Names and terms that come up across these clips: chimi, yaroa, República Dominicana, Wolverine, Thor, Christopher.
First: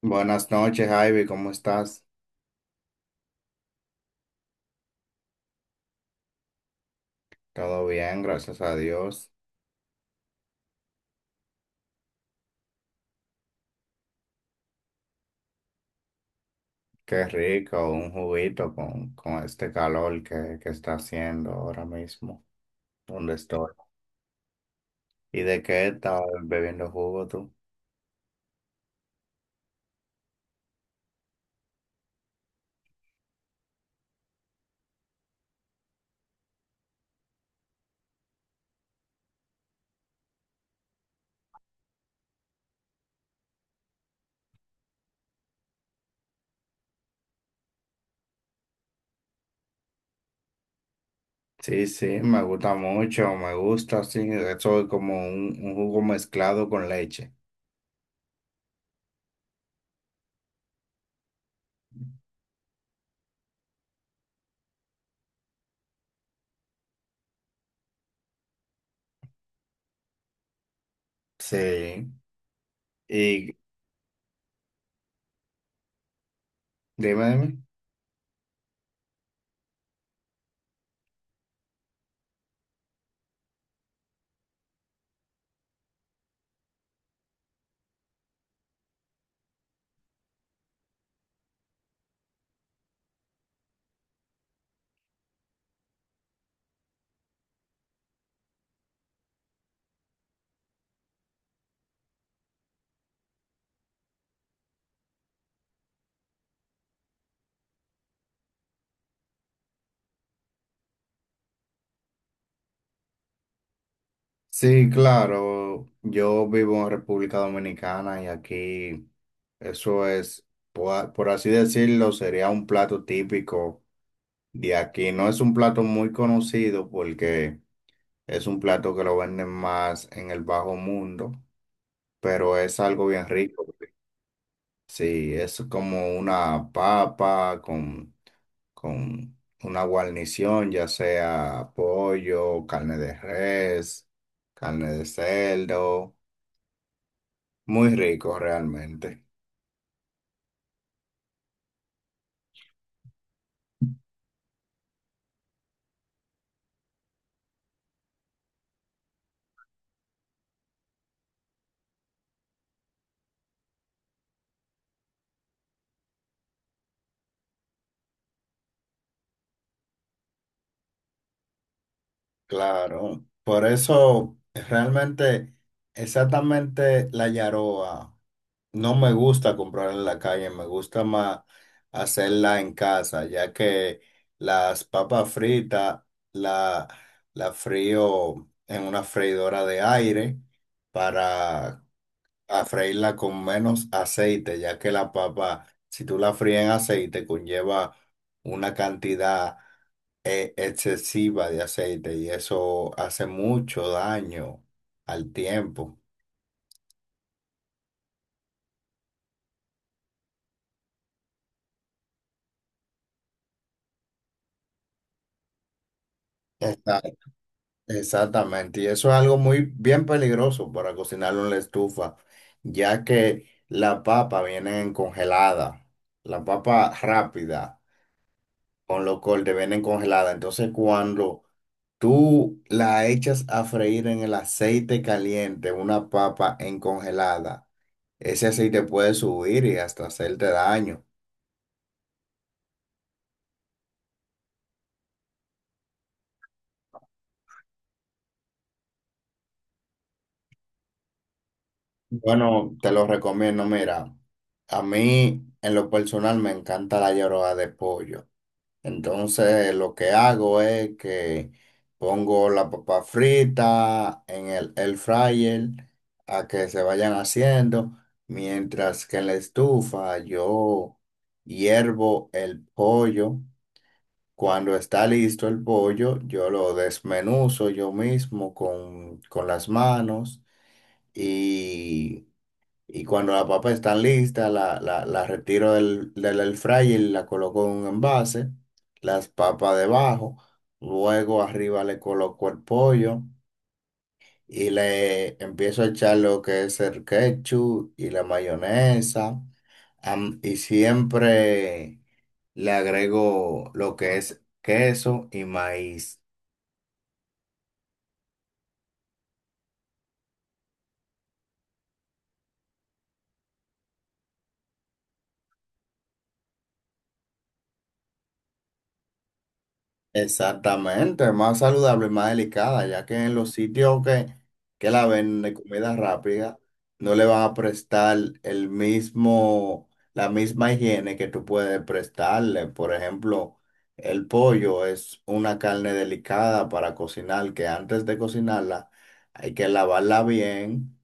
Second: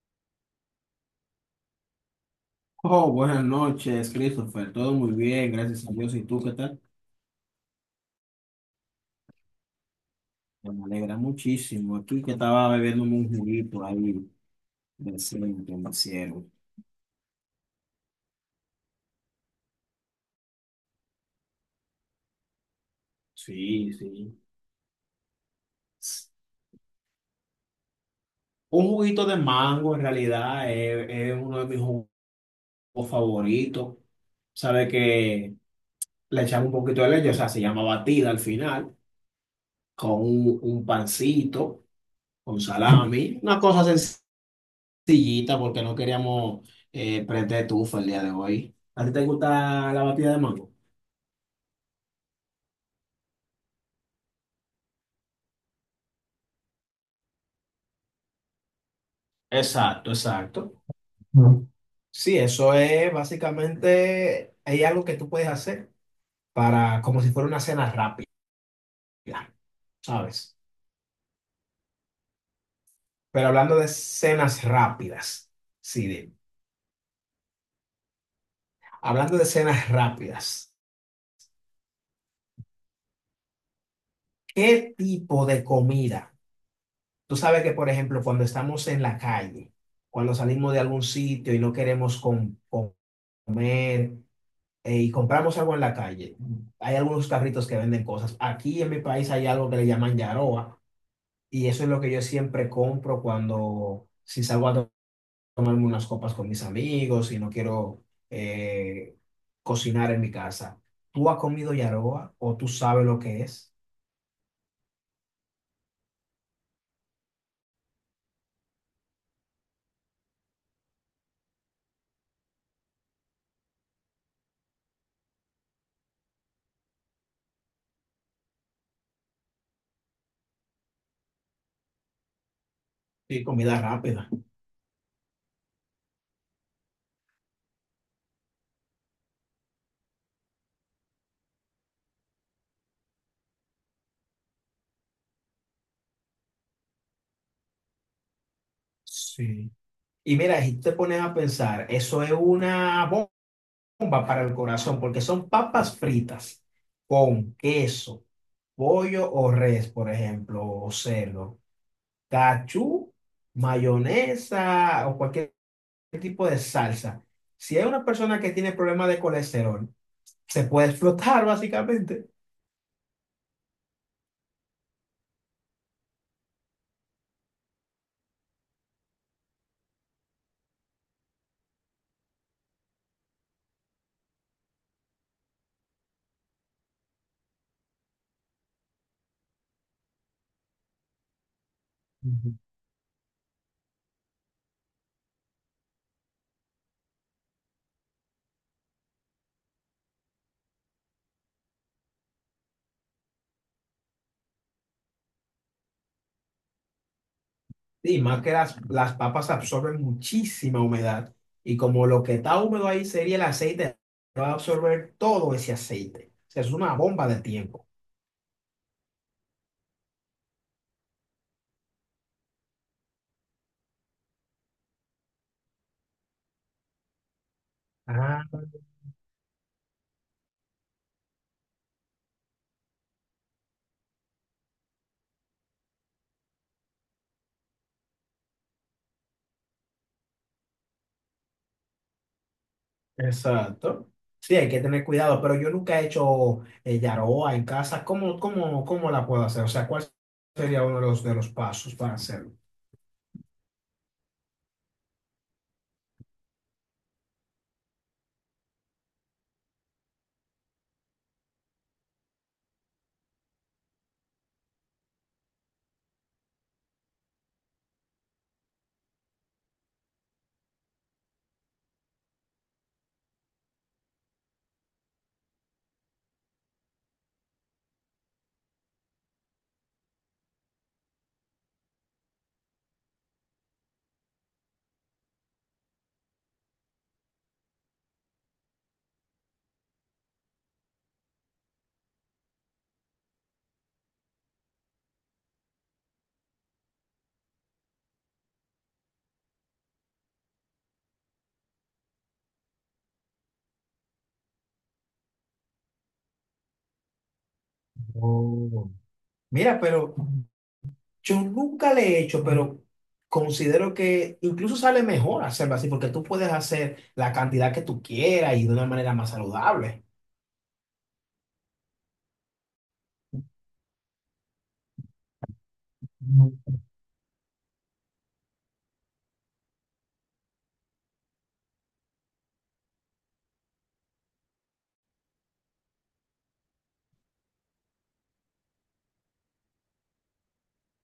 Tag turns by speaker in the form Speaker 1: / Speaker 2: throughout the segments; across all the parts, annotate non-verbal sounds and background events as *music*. Speaker 1: Buenas noches, Ivy, ¿cómo estás?
Speaker 2: Oh, buenas noches, Christopher. Todo muy bien, gracias a Dios. ¿Y tú qué tal?
Speaker 1: Todo bien, gracias a Dios.
Speaker 2: Bueno, me alegra muchísimo. Aquí que estaba bebiéndome un juguito ahí decente, me hicieron.
Speaker 1: Qué rico, un juguito con este calor que está haciendo ahora mismo, donde estoy.
Speaker 2: Sí, sí.
Speaker 1: ¿Y de qué estás bebiendo jugo tú?
Speaker 2: Un juguito de mango, en realidad, es uno de mis jugos favoritos. Sabe que le echamos un poquito de leche, o sea, se llama batida al final, con un pancito, con salami, una cosa sencilla. Sillita porque no queríamos prender tufa el día de hoy. ¿A ti te gusta la batida de mango?
Speaker 1: Sí, sí, me gusta mucho, me gusta, sí. Eso es como un jugo mezclado con leche.
Speaker 2: Exacto, exacto. No. Sí, eso es básicamente, hay algo que tú puedes hacer para, como si fuera una cena rápida, ¿sabes?
Speaker 1: Sí.
Speaker 2: Pero
Speaker 1: Y
Speaker 2: hablando de cenas rápidas, sí,
Speaker 1: dime, dime.
Speaker 2: hablando de cenas rápidas, ¿qué tipo de comida? Tú sabes que, por ejemplo, cuando estamos en la calle, cuando salimos de algún sitio y no queremos comer, y compramos algo en la calle, hay algunos carritos que venden cosas. Aquí en mi país hay algo que le llaman yaroa y eso es lo que yo siempre compro cuando, si salgo a tomarme unas copas con mis amigos y no quiero eh, cocinar en mi casa. ¿Tú has comido yaroa o tú sabes lo que es?
Speaker 1: Sí, claro. Yo vivo en República Dominicana y aquí eso es, por así decirlo, sería un plato típico de aquí. No es un plato muy conocido porque es un plato que lo venden más en el bajo mundo, pero es algo bien
Speaker 2: Sí,
Speaker 1: rico.
Speaker 2: comida rápida.
Speaker 1: Sí, es como una papa con una guarnición, ya sea pollo, carne de res, carne de cerdo. Muy rico realmente.
Speaker 2: Sí. Y mira, si te pones a pensar, eso es una bomba. Bomba para el corazón, porque son papas fritas con queso, pollo o res, por ejemplo, o cerdo, cachú, mayonesa o cualquier tipo de salsa. Si hay una persona que tiene problemas de colesterol, se puede explotar básicamente.
Speaker 1: Claro. Por eso realmente exactamente la yaroa no me gusta comprarla en la calle, me gusta más hacerla en casa, ya que las papas fritas la, la frío en una freidora de aire para
Speaker 2: Ujú.
Speaker 1: a freírla con menos aceite, ya que la papa, si tú la fríes en aceite, conlleva una cantidad excesiva de aceite y eso hace mucho daño al tiempo.
Speaker 2: Y más que las papas absorben muchísima humedad. Y como lo que está húmedo ahí sería el aceite, va a absorber todo ese aceite. O sea, es una
Speaker 1: Esta-
Speaker 2: bomba de tiempo.
Speaker 1: exactamente, y eso es algo muy bien peligroso para cocinarlo en la estufa, ya que la papa viene congelada, la papa rápida
Speaker 2: Ah,
Speaker 1: con los cortes vienen congeladas, entonces cuando tú la echas a freír en el aceite caliente, una papa en congelada. Ese aceite puede subir y hasta hacerte daño.
Speaker 2: exacto. Sí, hay que tener cuidado, pero yo nunca he hecho yaroa en casa. ¿Cómo la puedo hacer? O sea, ¿cuál sería uno de los pasos para hacerlo?
Speaker 1: Bueno, te lo recomiendo. Mira, a mí en lo personal me encanta la llorada de pollo. Entonces lo que hago es que pongo la papa frita en el fryer a que se vayan haciendo, mientras que en la estufa yo hiervo el pollo. Cuando está listo el pollo, yo lo desmenuzo yo mismo con las manos y y cuando las papas están listas, la retiro del air fryer y la coloco en un envase. Las papas debajo. Luego arriba le coloco el pollo y le empiezo a echar lo que es el ketchup y la mayonesa. Y siempre le agrego lo que es queso y maíz.
Speaker 2: Oh. Mira, pero, yo nunca le he hecho, pero considero que incluso sale mejor hacerlo así, porque tú puedes hacer la cantidad que tú quieras y de una manera más saludable.
Speaker 1: Exactamente, es más saludable, más delicada, ya que en los sitios que la venden de comida
Speaker 2: No.
Speaker 1: rápida no le van a prestar el mismo, la misma higiene que tú puedes prestarle. Por ejemplo, el pollo es una carne delicada para cocinar, que antes de cocinarla hay que lavarla bien,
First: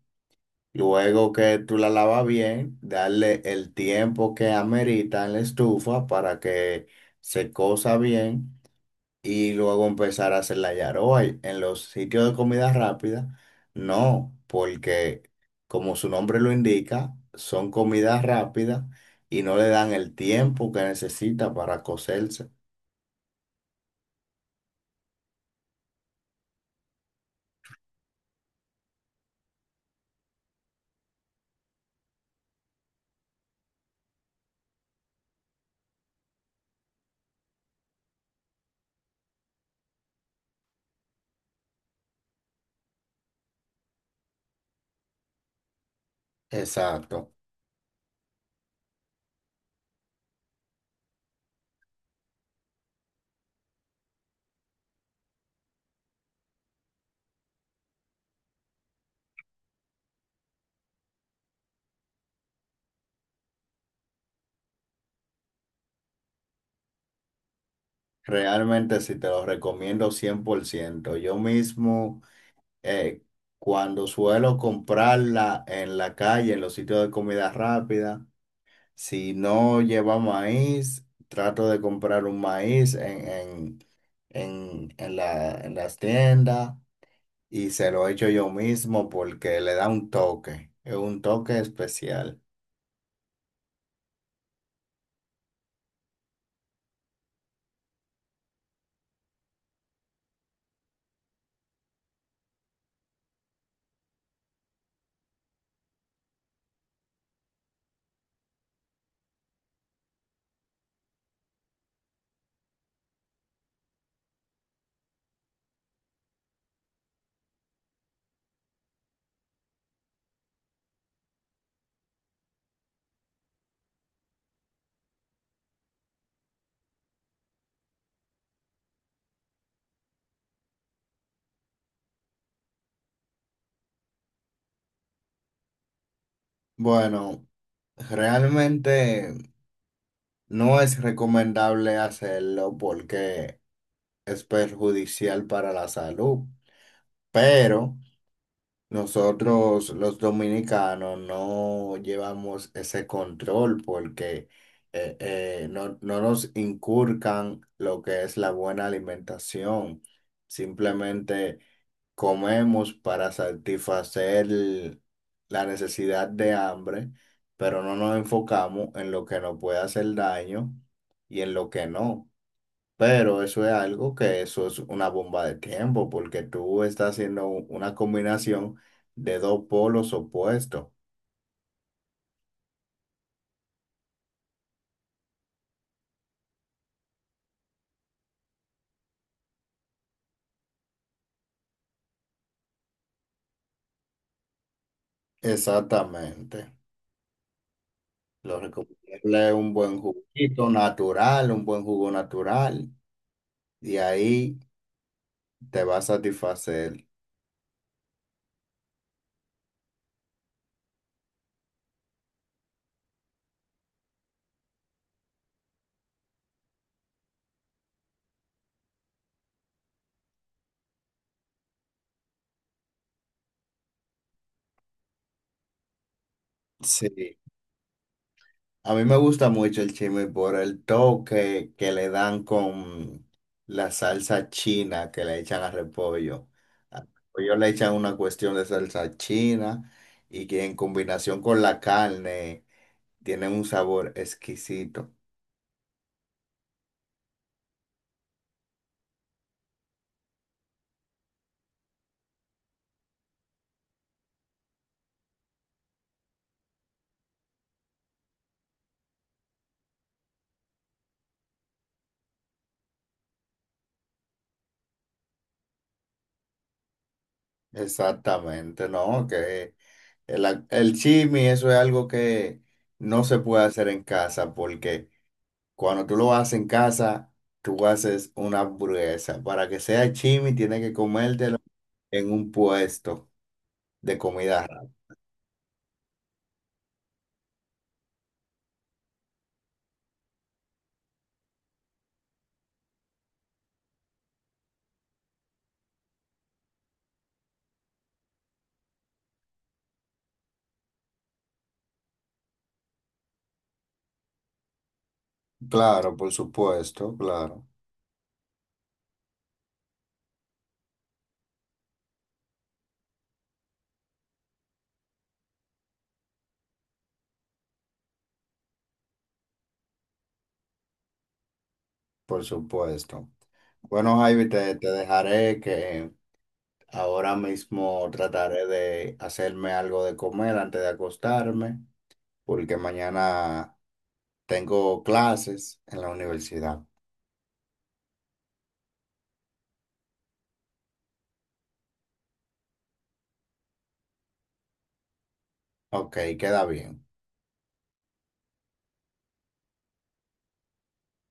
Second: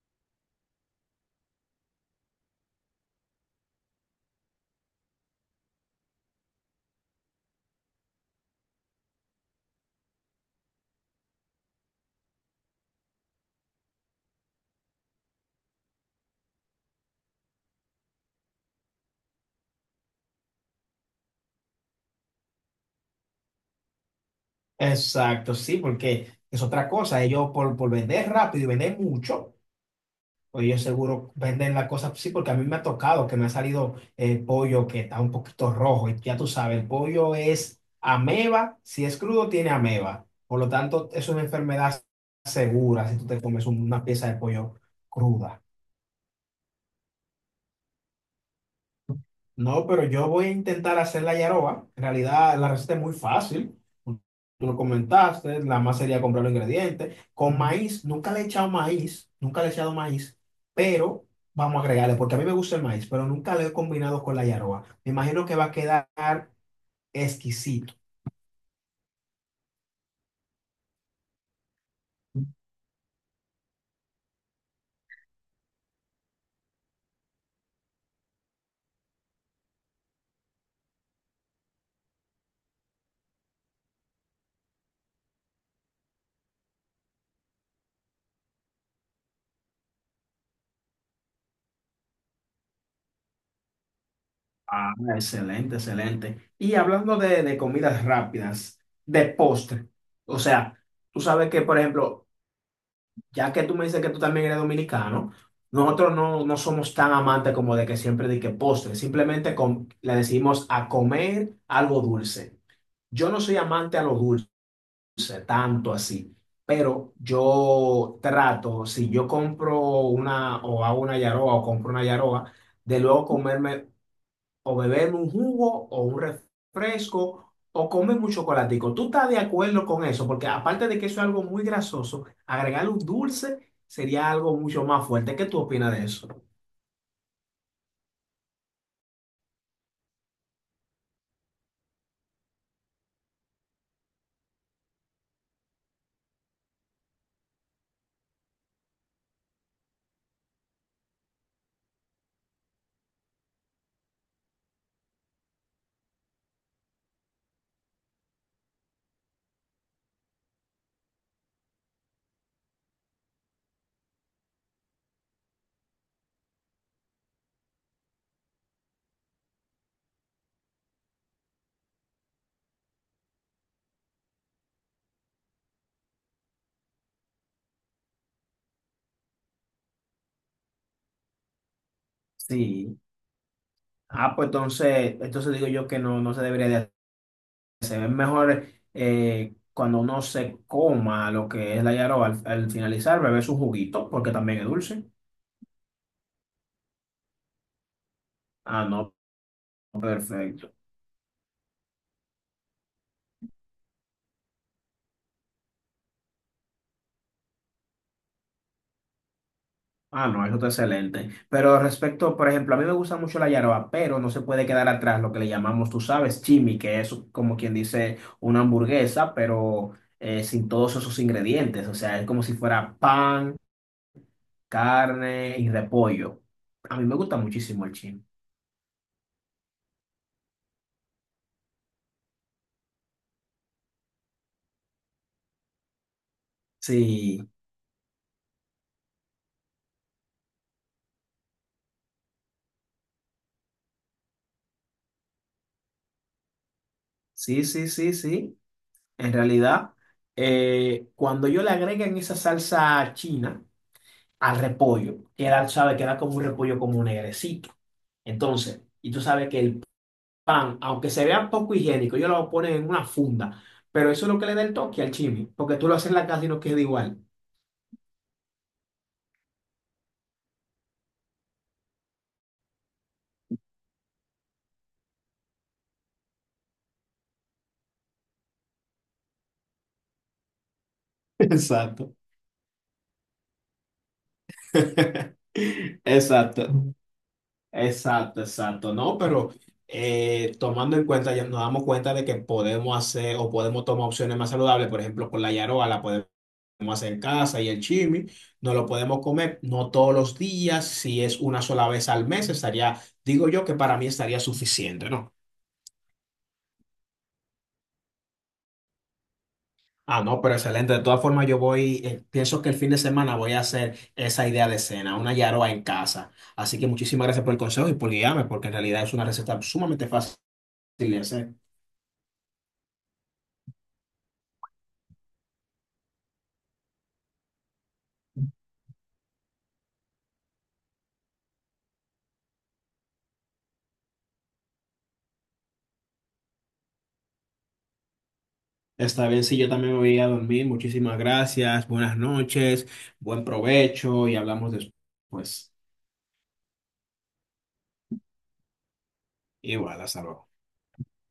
Speaker 1: luego que tú la lavas bien, darle el tiempo que amerita en la estufa para que se cosa bien y luego empezar a hacer la yaroa y en los sitios de comida rápida. No, porque como su nombre lo indica, son comidas rápidas y no le dan el tiempo que necesita para cocerse.
Speaker 2: Exacto, sí, porque es otra cosa. Ellos por vender rápido y vender mucho, pues ellos seguro venden la cosa, sí, porque a mí me ha tocado que me ha salido el pollo que está un poquito rojo. Y ya tú sabes, el pollo es ameba, si es crudo tiene ameba. Por lo tanto, es una enfermedad segura si tú te comes una pieza de pollo cruda.
Speaker 1: Exacto.
Speaker 2: No, pero yo voy a intentar hacer la yaroba. En realidad, la receta es muy fácil. Tú lo comentaste, la más sería comprar los ingredientes. Con maíz, nunca le he echado maíz, nunca le he echado maíz, pero vamos a agregarle, porque a mí me gusta el maíz, pero nunca lo he combinado con la yaroba. Me imagino que va a quedar exquisito.
Speaker 1: Realmente sí te lo recomiendo 100%. Yo mismo, eh, cuando suelo comprarla en la calle, en los sitios de comida rápida, si no lleva maíz, trato de comprar un maíz en las tiendas y se lo echo yo mismo porque le da un toque, es un toque especial.
Speaker 2: Ah, excelente, excelente. Y hablando de comidas rápidas, de postre, o sea, tú sabes que, por ejemplo, ya que tú me dices que tú también eres dominicano, nosotros no, no somos tan amantes como de que siempre de que postre, simplemente le decimos a comer algo dulce. Yo no soy amante a lo dulce, tanto así, pero yo trato, si yo compro una o hago una yaroa o compro una yaroa, de luego comerme o beberme un jugo o un refresco o comerme un chocolatico. ¿Tú estás de acuerdo con eso? Porque aparte de que eso es algo muy grasoso, agregarle un dulce sería algo mucho más fuerte. ¿Qué tú opinas de eso?
Speaker 1: Bueno, realmente no es recomendable hacerlo porque es perjudicial para la salud, pero. Nosotros los dominicanos no llevamos ese control porque no, no nos inculcan lo que es la buena alimentación. Simplemente comemos para satisfacer la necesidad de hambre, pero no nos enfocamos en lo que nos puede hacer daño y en lo que no. Pero eso es algo que eso es una bomba de tiempo, porque tú estás haciendo una combinación de dos polos opuestos.
Speaker 2: Sí, ah, pues entonces, entonces digo yo que no, no se debería de hacer. Es mejor cuando uno se coma lo que es la yaroba al, al finalizar, beber su juguito, porque también es dulce.
Speaker 1: Exactamente. Lo
Speaker 2: Ah, no,
Speaker 1: recomendable es un buen juguito
Speaker 2: perfecto.
Speaker 1: natural, un buen jugo natural, y ahí te va a satisfacer.
Speaker 2: Ah, no, eso está excelente. Pero respecto, por ejemplo, a mí me gusta mucho la yaroa, pero no se puede quedar atrás lo que le llamamos, tú sabes, chimi, que es como quien dice una hamburguesa, pero sin todos esos ingredientes. O sea, es como si fuera pan, carne y repollo. A mí me gusta
Speaker 1: Sí.
Speaker 2: muchísimo el chimi.
Speaker 1: A mí me gusta mucho el chisme por el toque que le dan con la salsa china que le echan al repollo. Al
Speaker 2: Sí,
Speaker 1: repollo le echan una cuestión de salsa china y que en combinación con la carne tiene un sabor exquisito.
Speaker 2: sí, sí, sí, sí. En realidad, cuando yo le agregan esa salsa china, al repollo, que era, sabe, que era como un repollo como negrecito. Entonces, y tú sabes que el pan, aunque se vea poco higiénico, ellos lo ponen en una funda, pero eso es lo que le da el toque al chimi, porque tú lo haces en la casa y no queda igual.
Speaker 1: Exactamente, ¿no? Que el chisme, eso es algo que no se puede hacer en casa porque cuando tú lo haces en casa, tú haces una hamburguesa. Para que sea chimi, tienes que
Speaker 2: *laughs*
Speaker 1: comértelo
Speaker 2: Exacto.
Speaker 1: en un puesto de comida rápida.
Speaker 2: *laughs* Exacto. Exacto, exacto. No, pero tomando en cuenta, ya nos damos cuenta de que podemos hacer o podemos tomar opciones más saludables, por ejemplo, con la yaroa, la podemos hacer casa y el chimi, no lo podemos comer, no todos los días, si es una sola vez al mes, estaría, digo yo que para mí estaría suficiente, ¿no?
Speaker 1: Claro, por supuesto, claro,
Speaker 2: Ah, no, pero excelente. De todas formas, yo voy, pienso que el fin de semana voy a hacer esa idea de cena, una yaroa en casa. Así que muchísimas gracias por el consejo y por guiarme, porque en realidad es una receta sumamente fácil de hacer.
Speaker 1: por supuesto. Bueno, Javi, te dejaré que ahora mismo trataré de hacerme algo de comer antes de acostarme, porque mañana tengo clases en la universidad.
Speaker 2: Está bien, sí, yo también me voy a dormir. Muchísimas gracias, buenas noches, buen provecho y hablamos después.
Speaker 1: Ok, queda bien.
Speaker 2: Igual, hasta luego.